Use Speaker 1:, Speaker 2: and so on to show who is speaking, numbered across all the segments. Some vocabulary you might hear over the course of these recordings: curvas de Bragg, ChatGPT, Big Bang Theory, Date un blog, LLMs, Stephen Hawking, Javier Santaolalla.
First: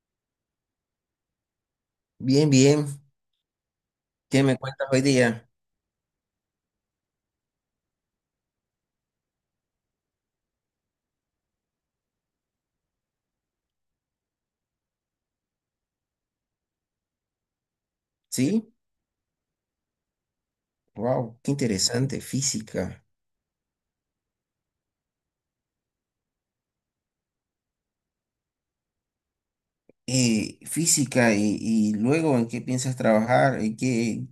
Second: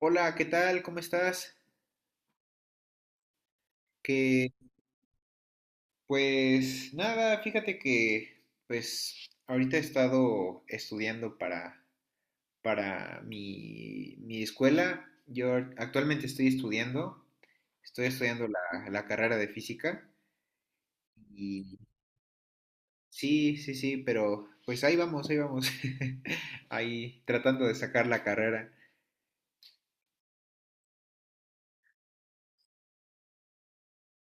Speaker 1: Hola, ¿qué tal? ¿Cómo estás?
Speaker 2: Bien, bien. ¿Qué
Speaker 1: Que
Speaker 2: me cuentas hoy día?
Speaker 1: pues nada, fíjate que pues ahorita he estado estudiando para mi escuela. Actualmente estoy estudiando
Speaker 2: ¿Sí?
Speaker 1: la carrera de física
Speaker 2: Wow, qué
Speaker 1: y
Speaker 2: interesante. Física.
Speaker 1: sí, sí, sí, pero pues ahí vamos, ahí vamos. Ahí tratando de sacar la carrera.
Speaker 2: Física y luego en qué piensas trabajar, en qué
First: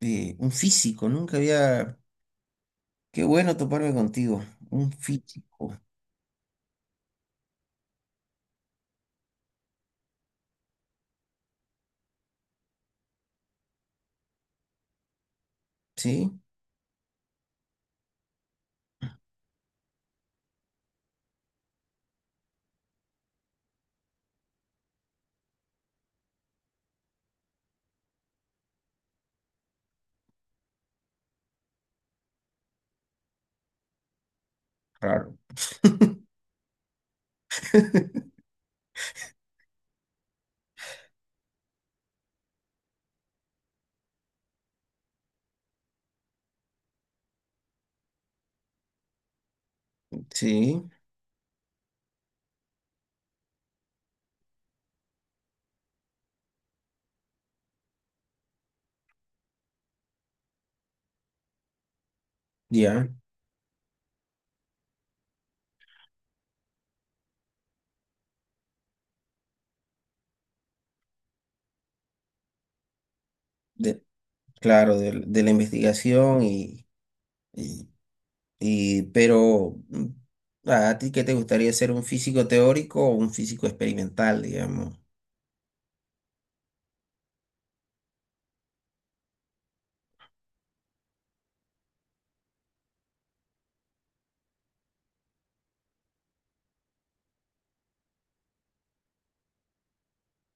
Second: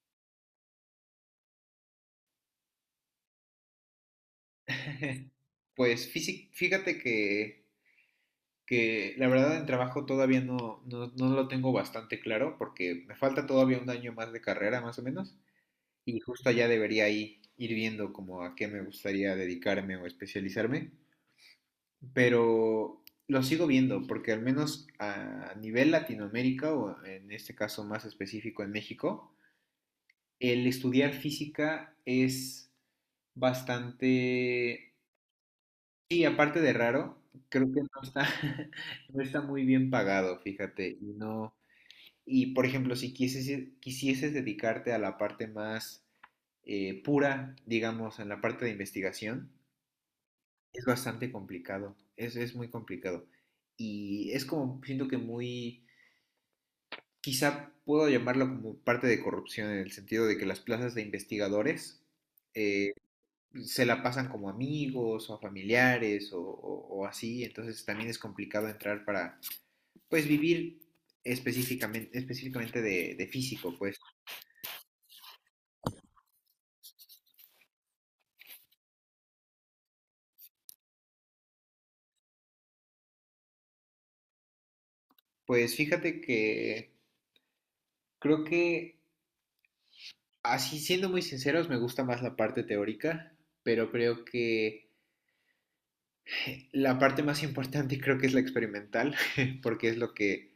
Speaker 2: un físico, nunca había. Qué bueno toparme contigo. Un físico.
Speaker 1: Fíjate que la verdad en trabajo todavía no, no, no lo tengo bastante claro porque me falta todavía un año más de carrera más o menos, y
Speaker 2: ¿Sí?
Speaker 1: justo ya debería ahí ir viendo como a qué me gustaría dedicarme o especializarme, pero lo sigo viendo porque al menos a nivel Latinoamérica o en este caso más específico en México, el estudiar física es bastante,
Speaker 2: Claro.
Speaker 1: y aparte de raro, creo que no está, no está muy bien pagado, fíjate, y no. Y por ejemplo, si quisieses dedicarte a la parte más pura, digamos, en la parte de investigación, es
Speaker 2: Sí,
Speaker 1: bastante complicado, es muy complicado. Y es como, siento que muy, quizá puedo llamarlo como parte de corrupción, en el sentido de que las plazas de investigadores eh,
Speaker 2: ya.
Speaker 1: se la pasan como amigos o a familiares o, o así, entonces también es complicado entrar para, pues, vivir específicamente de físico, pues.
Speaker 2: De- claro, de la investigación y, y, ¿a ti qué te gustaría ser un físico teórico o un físico experimental, digamos?
Speaker 1: Pues fíjate que creo que, así siendo muy sinceros, me gusta más la parte teórica, pero creo que la parte más importante creo que es la experimental, porque es lo que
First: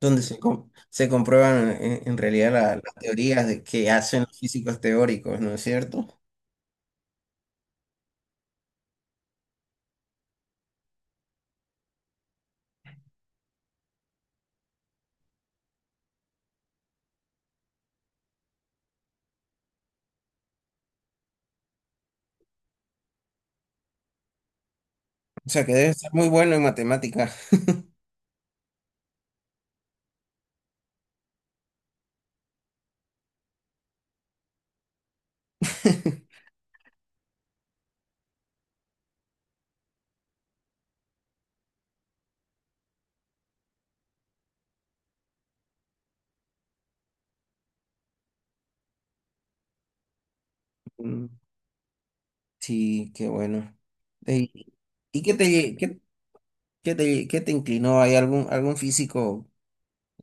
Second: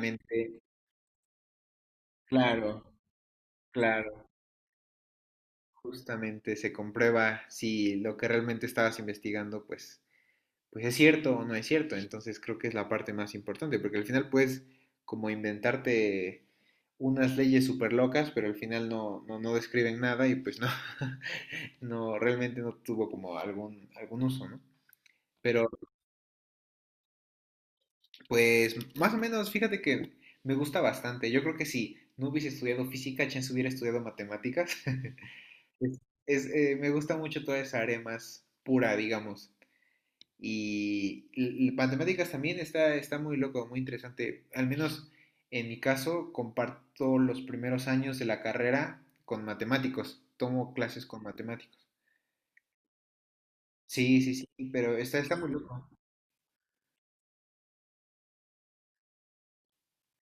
Speaker 2: Donde se comprueban en realidad
Speaker 1: claro,
Speaker 2: las teorías de que hacen
Speaker 1: claro,
Speaker 2: los físicos teóricos, ¿no es cierto?
Speaker 1: justamente se comprueba si lo que realmente estabas investigando, pues, pues es cierto o no es cierto. Entonces creo que es la parte más importante, porque al final puedes como inventarte unas leyes súper locas, pero al final no, no, no describen nada y pues no. No, realmente no tuvo como algún, algún uso, ¿no?
Speaker 2: O sea,
Speaker 1: Pero
Speaker 2: que debe ser muy bueno en matemáticas.
Speaker 1: pues más o menos, fíjate que me gusta bastante. Yo creo que si no hubiese estudiado física, chance hubiera estudiado matemáticas. Es, es, me gusta mucho toda esa área más pura, digamos. Y matemáticas también está, está muy loco, muy interesante. Al menos en mi caso, comparto los primeros años de la carrera con matemáticos. Tomo clases con
Speaker 2: Mm,
Speaker 1: matemáticos.
Speaker 2: sí, qué bueno.
Speaker 1: Sí, sí, sí,
Speaker 2: Eh,
Speaker 1: pero está,
Speaker 2: ¿Y
Speaker 1: está
Speaker 2: qué te,
Speaker 1: muy
Speaker 2: lle-
Speaker 1: loco.
Speaker 2: qué, qué te inclinó? ¿Hay algún físico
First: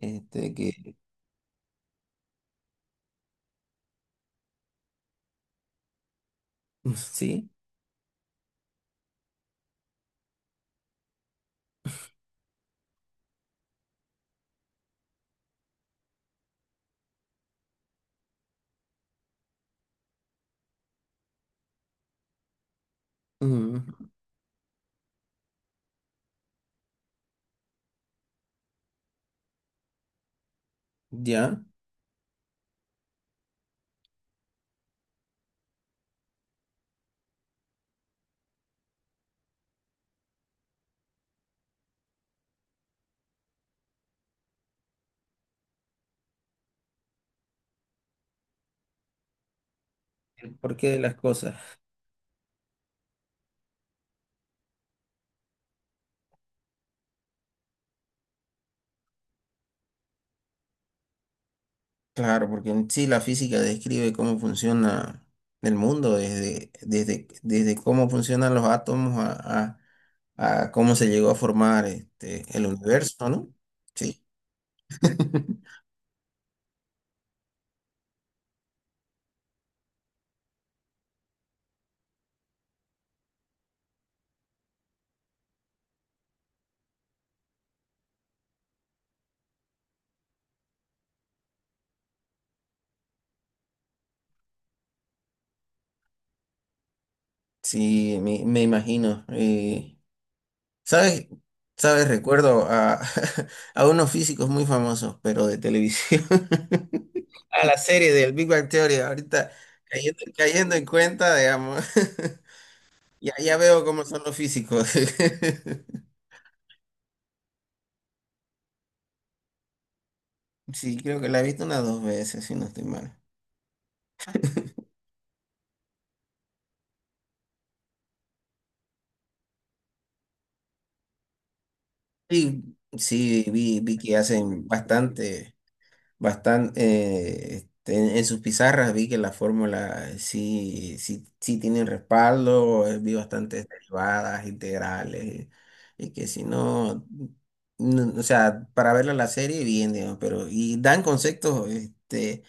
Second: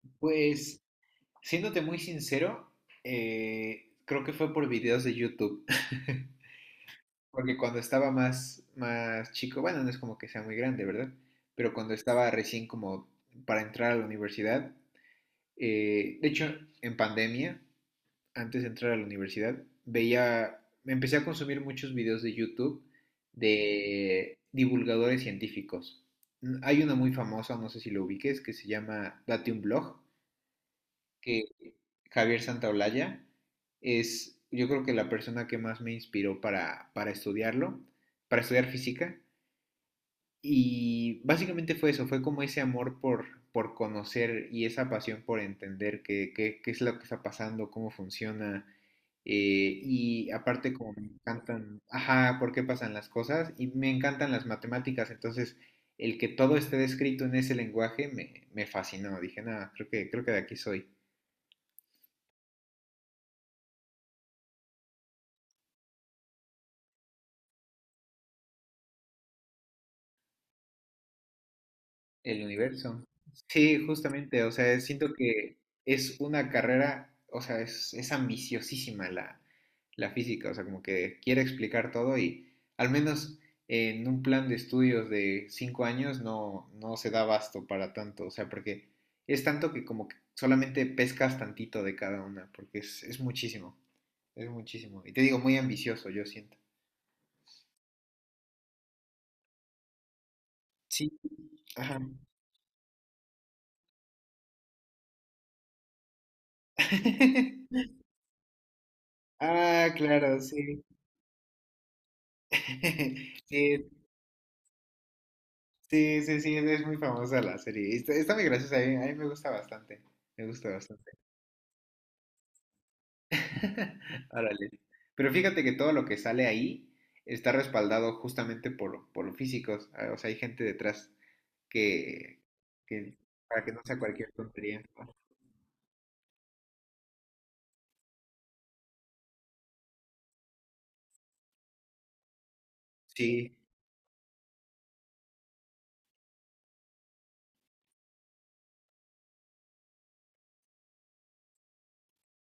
Speaker 2: este,
Speaker 1: Pues
Speaker 2: que...
Speaker 1: Siéndote muy sincero, creo que fue por videos de YouTube.
Speaker 2: Sí.
Speaker 1: Porque cuando estaba más, más chico, bueno, no es como que sea muy grande, ¿verdad? Pero cuando estaba recién como para entrar a la universidad, de hecho, en pandemia, antes de entrar a la universidad, veía, me empecé a consumir muchos videos de YouTube
Speaker 2: Mm,
Speaker 1: de divulgadores científicos. Hay una muy famosa, no sé si lo ubiques, que se llama Date un blog que
Speaker 2: ya.
Speaker 1: Javier Santaolalla es, yo creo que la persona que más me inspiró para estudiarlo, para estudiar física. Y básicamente fue eso, fue como ese amor por conocer y esa pasión por entender qué, qué, qué es lo que está pasando, cómo funciona. Y aparte
Speaker 2: ¿Por qué
Speaker 1: como
Speaker 2: de
Speaker 1: me
Speaker 2: las cosas?
Speaker 1: encantan, ajá, por qué pasan las cosas y me encantan las matemáticas, entonces el que todo esté descrito en ese lenguaje me, me fascinó, dije, nada, creo que de aquí soy.
Speaker 2: Claro, porque en sí la física describe cómo funciona el mundo, desde cómo funcionan los átomos a, a- a cómo se llegó a formar
Speaker 1: El
Speaker 2: este, el
Speaker 1: universo.
Speaker 2: universo, ¿no?
Speaker 1: Sí,
Speaker 2: Sí.
Speaker 1: justamente, o sea, siento que es una carrera, o sea, es ambiciosísima la, la física, o sea, como que quiere explicar todo y al menos en un plan de estudios de 5 años no, no se da abasto para tanto, o sea, porque es tanto que como que solamente pescas tantito de cada una, porque es muchísimo, es muchísimo. Y te digo, muy ambicioso, yo siento.
Speaker 2: Sí, me imagino.
Speaker 1: Sí,
Speaker 2: ¿Sabes?
Speaker 1: ajá.
Speaker 2: ¿Sabes? Recuerdo a, a unos físicos muy famosos, pero de televisión. A la serie del Big Bang Theory, ahorita
Speaker 1: Ah, claro,
Speaker 2: cayendo
Speaker 1: sí.
Speaker 2: en cuenta, digamos. Ya, ya veo
Speaker 1: Sí,
Speaker 2: cómo son los físicos.
Speaker 1: sí, sí, sí, es muy famosa la serie. Está, está muy graciosa, a mí me gusta bastante. Me gusta
Speaker 2: Sí,
Speaker 1: bastante.
Speaker 2: creo que la he visto unas dos veces, si no estoy mal.
Speaker 1: Órale. Pero fíjate que todo lo que sale ahí está respaldado justamente por físicos. O sea, hay gente detrás que,
Speaker 2: Sí,
Speaker 1: que
Speaker 2: sí,
Speaker 1: para que no
Speaker 2: vi
Speaker 1: sea
Speaker 2: que
Speaker 1: cualquier
Speaker 2: hacen
Speaker 1: tontería, ¿no?
Speaker 2: bastante, en sus pizarras vi que la fórmula sí tienen respaldo. Eh, vi
Speaker 1: Sí,
Speaker 2: bastantes derivadas, integrales, y que si no, no, o sea, para verla la serie, bien, digamos, pero, y dan conceptos, este,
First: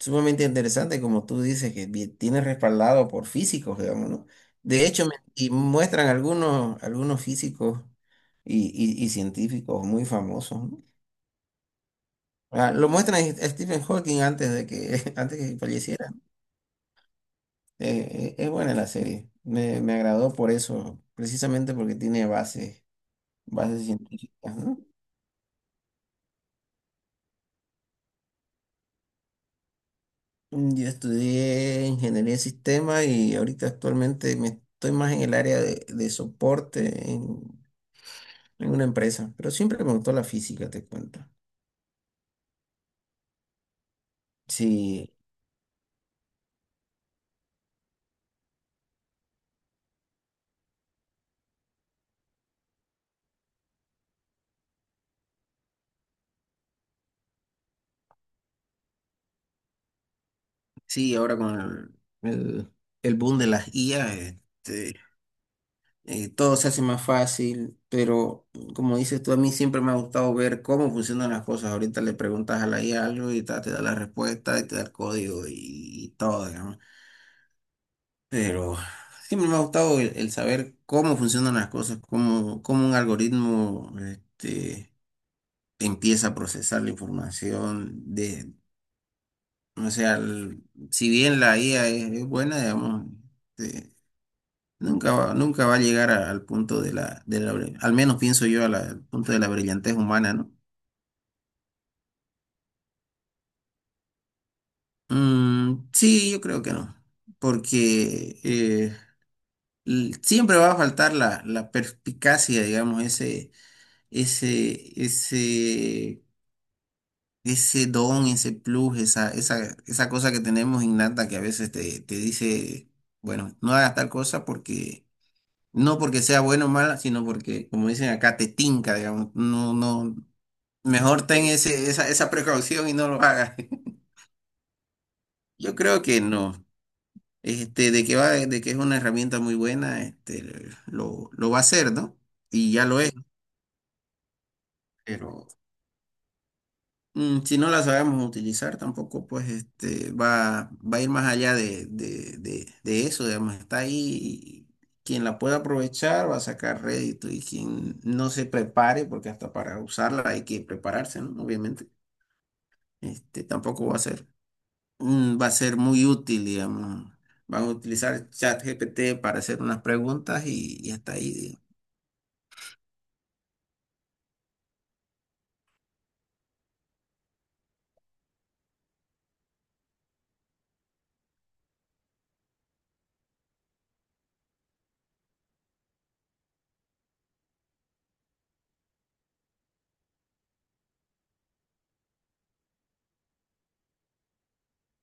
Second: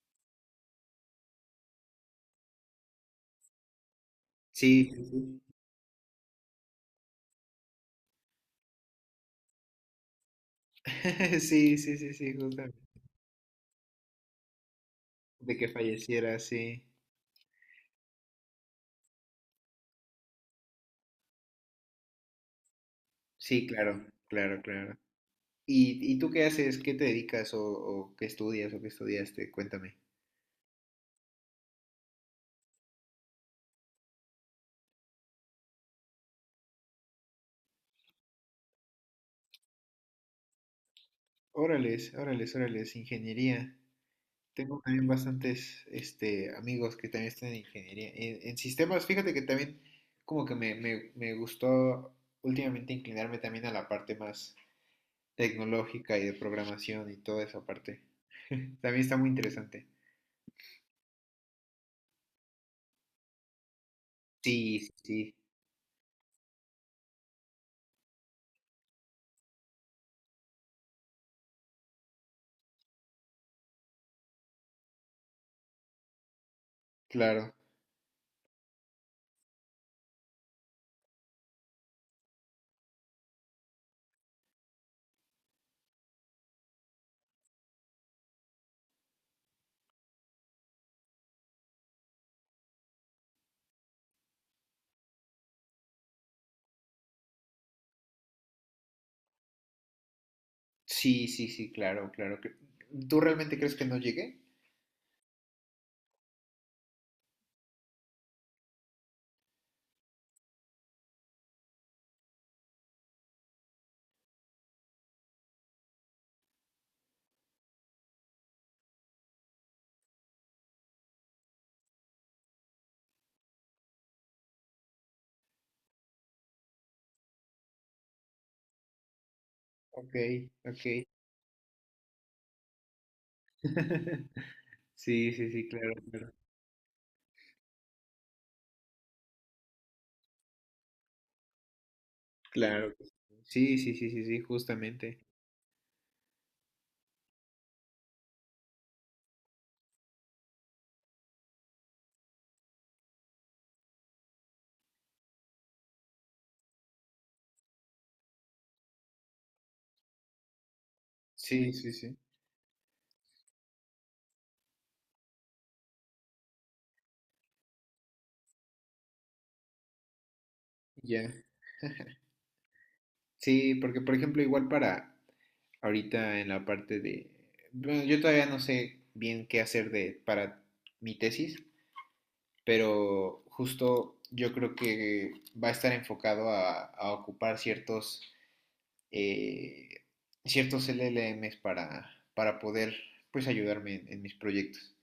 Speaker 2: sumamente interesante, como tú dices, que tiene respaldado por físicos, digamos, ¿no? De
Speaker 1: sí, sí,
Speaker 2: hecho,
Speaker 1: sí.
Speaker 2: y muestran algunos físicos y y científicos muy famosos, ¿no?
Speaker 1: Sí, sí, sí, sí,
Speaker 2: Ah,
Speaker 1: justamente.
Speaker 2: lo muestran a Stephen Hawking antes de que, antes
Speaker 1: De
Speaker 2: que
Speaker 1: que
Speaker 2: falleciera.
Speaker 1: falleciera, sí.
Speaker 2: Es buena la serie. Me agradó por eso, precisamente porque tiene
Speaker 1: Sí,
Speaker 2: bases
Speaker 1: claro,
Speaker 2: científicas,
Speaker 1: claro,
Speaker 2: ¿no?
Speaker 1: claro. Y tú qué haces? ¿Qué te dedicas o qué estudias o qué estudiaste? Cuéntame.
Speaker 2: Mm, yo estudié ingeniería de sistemas y ahorita actualmente me estoy más en el área de soporte, en una empresa, pero siempre me gustó la física, te cuento.
Speaker 1: Órales, órales, órales, ingeniería. Tengo también
Speaker 2: Sí,
Speaker 1: bastantes este, amigos que también están en ingeniería. En sistemas, fíjate que también como que me gustó últimamente inclinarme también a la parte más tecnológica y de programación y toda esa parte. También está muy interesante.
Speaker 2: sí, ahora con el boom de las IA,
Speaker 1: Sí, sí,
Speaker 2: este,
Speaker 1: sí,
Speaker 2: todo se hace más fácil, pero como dices tú, a mí siempre me ha gustado ver cómo funcionan las cosas. Ahorita le preguntas a la IA algo y te da la respuesta y te da el código y todo, digamos.
Speaker 1: claro.
Speaker 2: Pero siempre me ha gustado el saber cómo funcionan las cosas, cómo un algoritmo, este, empieza a procesar la información, de, o sea, si bien la IA es buena, digamos, este, nunca va a llegar al punto de la, al menos pienso yo, a al punto de la brillantez humana, ¿no?
Speaker 1: Sí, sí, sí, claro, claro. ¿Tú realmente crees que no llegué?
Speaker 2: Mm, sí, yo creo que no, porque siempre va a faltar la perspicacia, digamos, ese, ese, ese don, ese plus, esa cosa que tenemos innata que a veces te dice, bueno, no hagas tal cosa porque no porque sea bueno o mala, sino porque, como dicen acá, te tinca, digamos. No,
Speaker 1: Ok,
Speaker 2: no.
Speaker 1: ok.
Speaker 2: Mejor ten esa precaución y no lo hagas.
Speaker 1: Sí, sí, sí,
Speaker 2: Yo
Speaker 1: claro,
Speaker 2: creo que
Speaker 1: claro.
Speaker 2: no. Este, de que es una herramienta muy buena, este, lo va a hacer, ¿no? Y ya
Speaker 1: Claro
Speaker 2: lo
Speaker 1: que sí.
Speaker 2: es,
Speaker 1: Sí, sí, sí, sí, sí, justamente.
Speaker 2: pero mm, si no la sabemos utilizar, tampoco pues este va a ir más allá de, de eso, digamos, está ahí y quien la pueda aprovechar va a sacar rédito y quien no se prepare, porque hasta para usarla hay que prepararse, ¿no?
Speaker 1: Sí,
Speaker 2: Obviamente,
Speaker 1: sí, sí,
Speaker 2: este tampoco va a ser, mm, va a ser muy útil, digamos. Van a utilizar ChatGPT para hacer unas preguntas y hasta
Speaker 1: ya.
Speaker 2: ahí,
Speaker 1: Sí, porque por ejemplo, igual para ahorita en la parte de... Bueno, yo todavía no sé bien qué hacer de, para mi tesis, pero justo yo creo que va a estar enfocado a ocupar ciertos, eh, ciertos LLMs para poder, pues, ayudarme en mis proyectos.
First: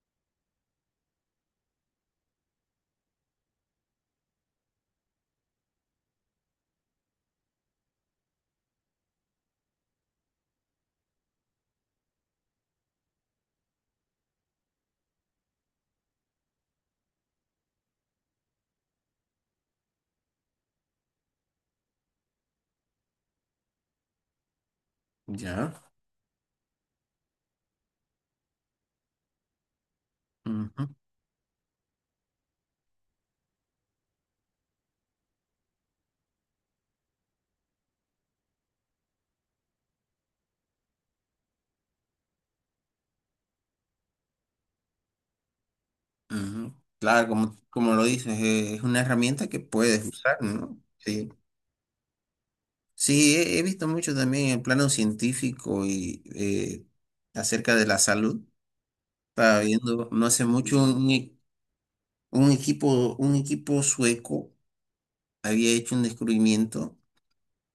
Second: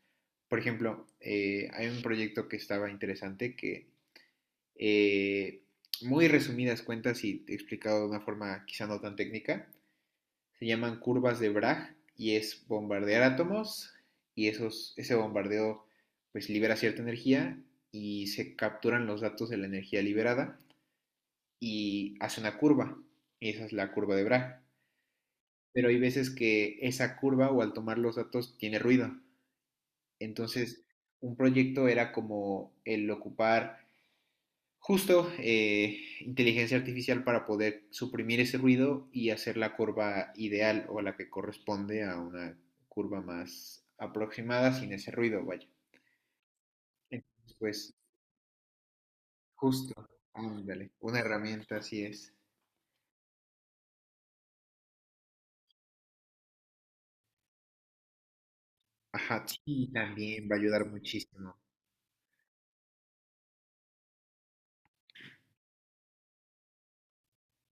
Speaker 1: Por ejemplo, hay un proyecto que estaba interesante que eh, muy resumidas cuentas y explicado de una forma quizá no tan técnica. Se llaman curvas de Bragg y es bombardear átomos y esos, ese bombardeo pues libera cierta energía y se capturan los datos de la energía liberada y hace una curva y esa es la curva de Bragg.
Speaker 2: digamos.
Speaker 1: Pero
Speaker 2: Ya.
Speaker 1: hay veces que esa curva o al tomar los datos tiene ruido. Entonces,
Speaker 2: Ujú,
Speaker 1: un proyecto era como el ocupar justo inteligencia artificial para poder suprimir ese ruido y hacer la curva ideal o la que corresponde a una curva más aproximada sin ese ruido, vaya.
Speaker 2: ujú. Claro,
Speaker 1: Entonces,
Speaker 2: como,
Speaker 1: pues
Speaker 2: como lo dices, es una herramienta que
Speaker 1: justo,
Speaker 2: puedes usar, ¿no?
Speaker 1: ándale, una
Speaker 2: Sí.
Speaker 1: herramienta así es.
Speaker 2: Sí, he visto mucho también en plano científico y acerca de la salud.
Speaker 1: Ajá,
Speaker 2: Estaba
Speaker 1: sí,
Speaker 2: viendo no hace
Speaker 1: también va a
Speaker 2: mucho
Speaker 1: ayudar muchísimo.
Speaker 2: un equipo sueco había hecho un descubrimiento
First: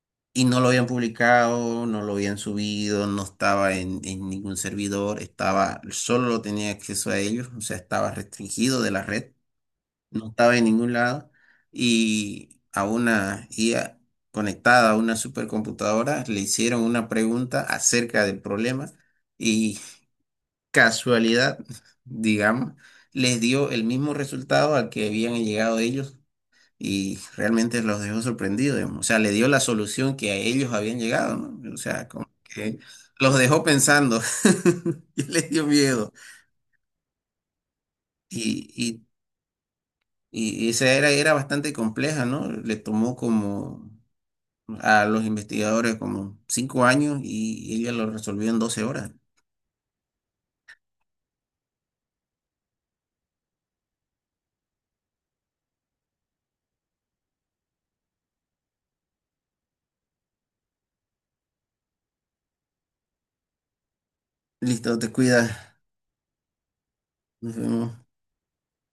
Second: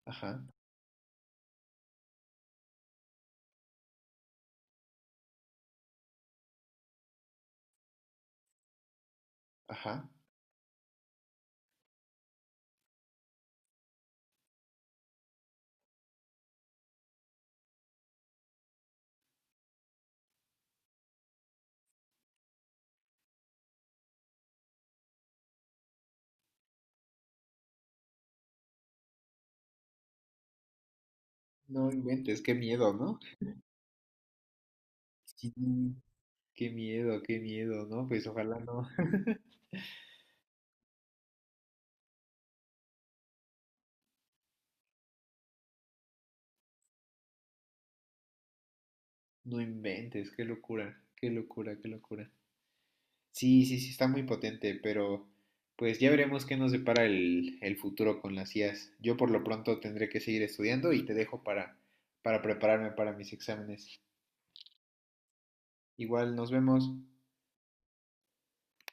Speaker 1: Ajá,
Speaker 2: y no lo habían publicado, no lo habían subido, no estaba en ningún servidor, estaba, solo lo tenía acceso a ellos, o sea, estaba restringido de la red.
Speaker 1: ajá.
Speaker 2: No estaba en ningún lado, y a una IA conectada a una supercomputadora le hicieron una pregunta acerca del problema y casualidad, digamos, les dio el mismo resultado al que habían llegado ellos y realmente los dejó sorprendidos, digamos. O sea, le dio la solución que a ellos habían llegado, ¿no? O
Speaker 1: No
Speaker 2: sea, como
Speaker 1: inventes, qué
Speaker 2: que
Speaker 1: miedo, ¿no?
Speaker 2: los dejó pensando y les
Speaker 1: Sí,
Speaker 2: dio miedo.
Speaker 1: qué miedo, ¿no? Pues ojalá
Speaker 2: Y,
Speaker 1: no.
Speaker 2: y, y esa era bastante compleja, ¿no? Le tomó como a los investigadores como 5 años y ella lo resolvió en 12 horas.
Speaker 1: No inventes, qué locura, qué locura, qué locura. Sí, sí, sí, está muy potente, pero pues ya veremos qué nos depara el futuro con las IAs. Yo por lo pronto tendré que seguir estudiando y te dejo para prepararme para mis exámenes.
Speaker 2: Listo, te cuidas.
Speaker 1: Igual nos vemos.
Speaker 2: Nos vemos.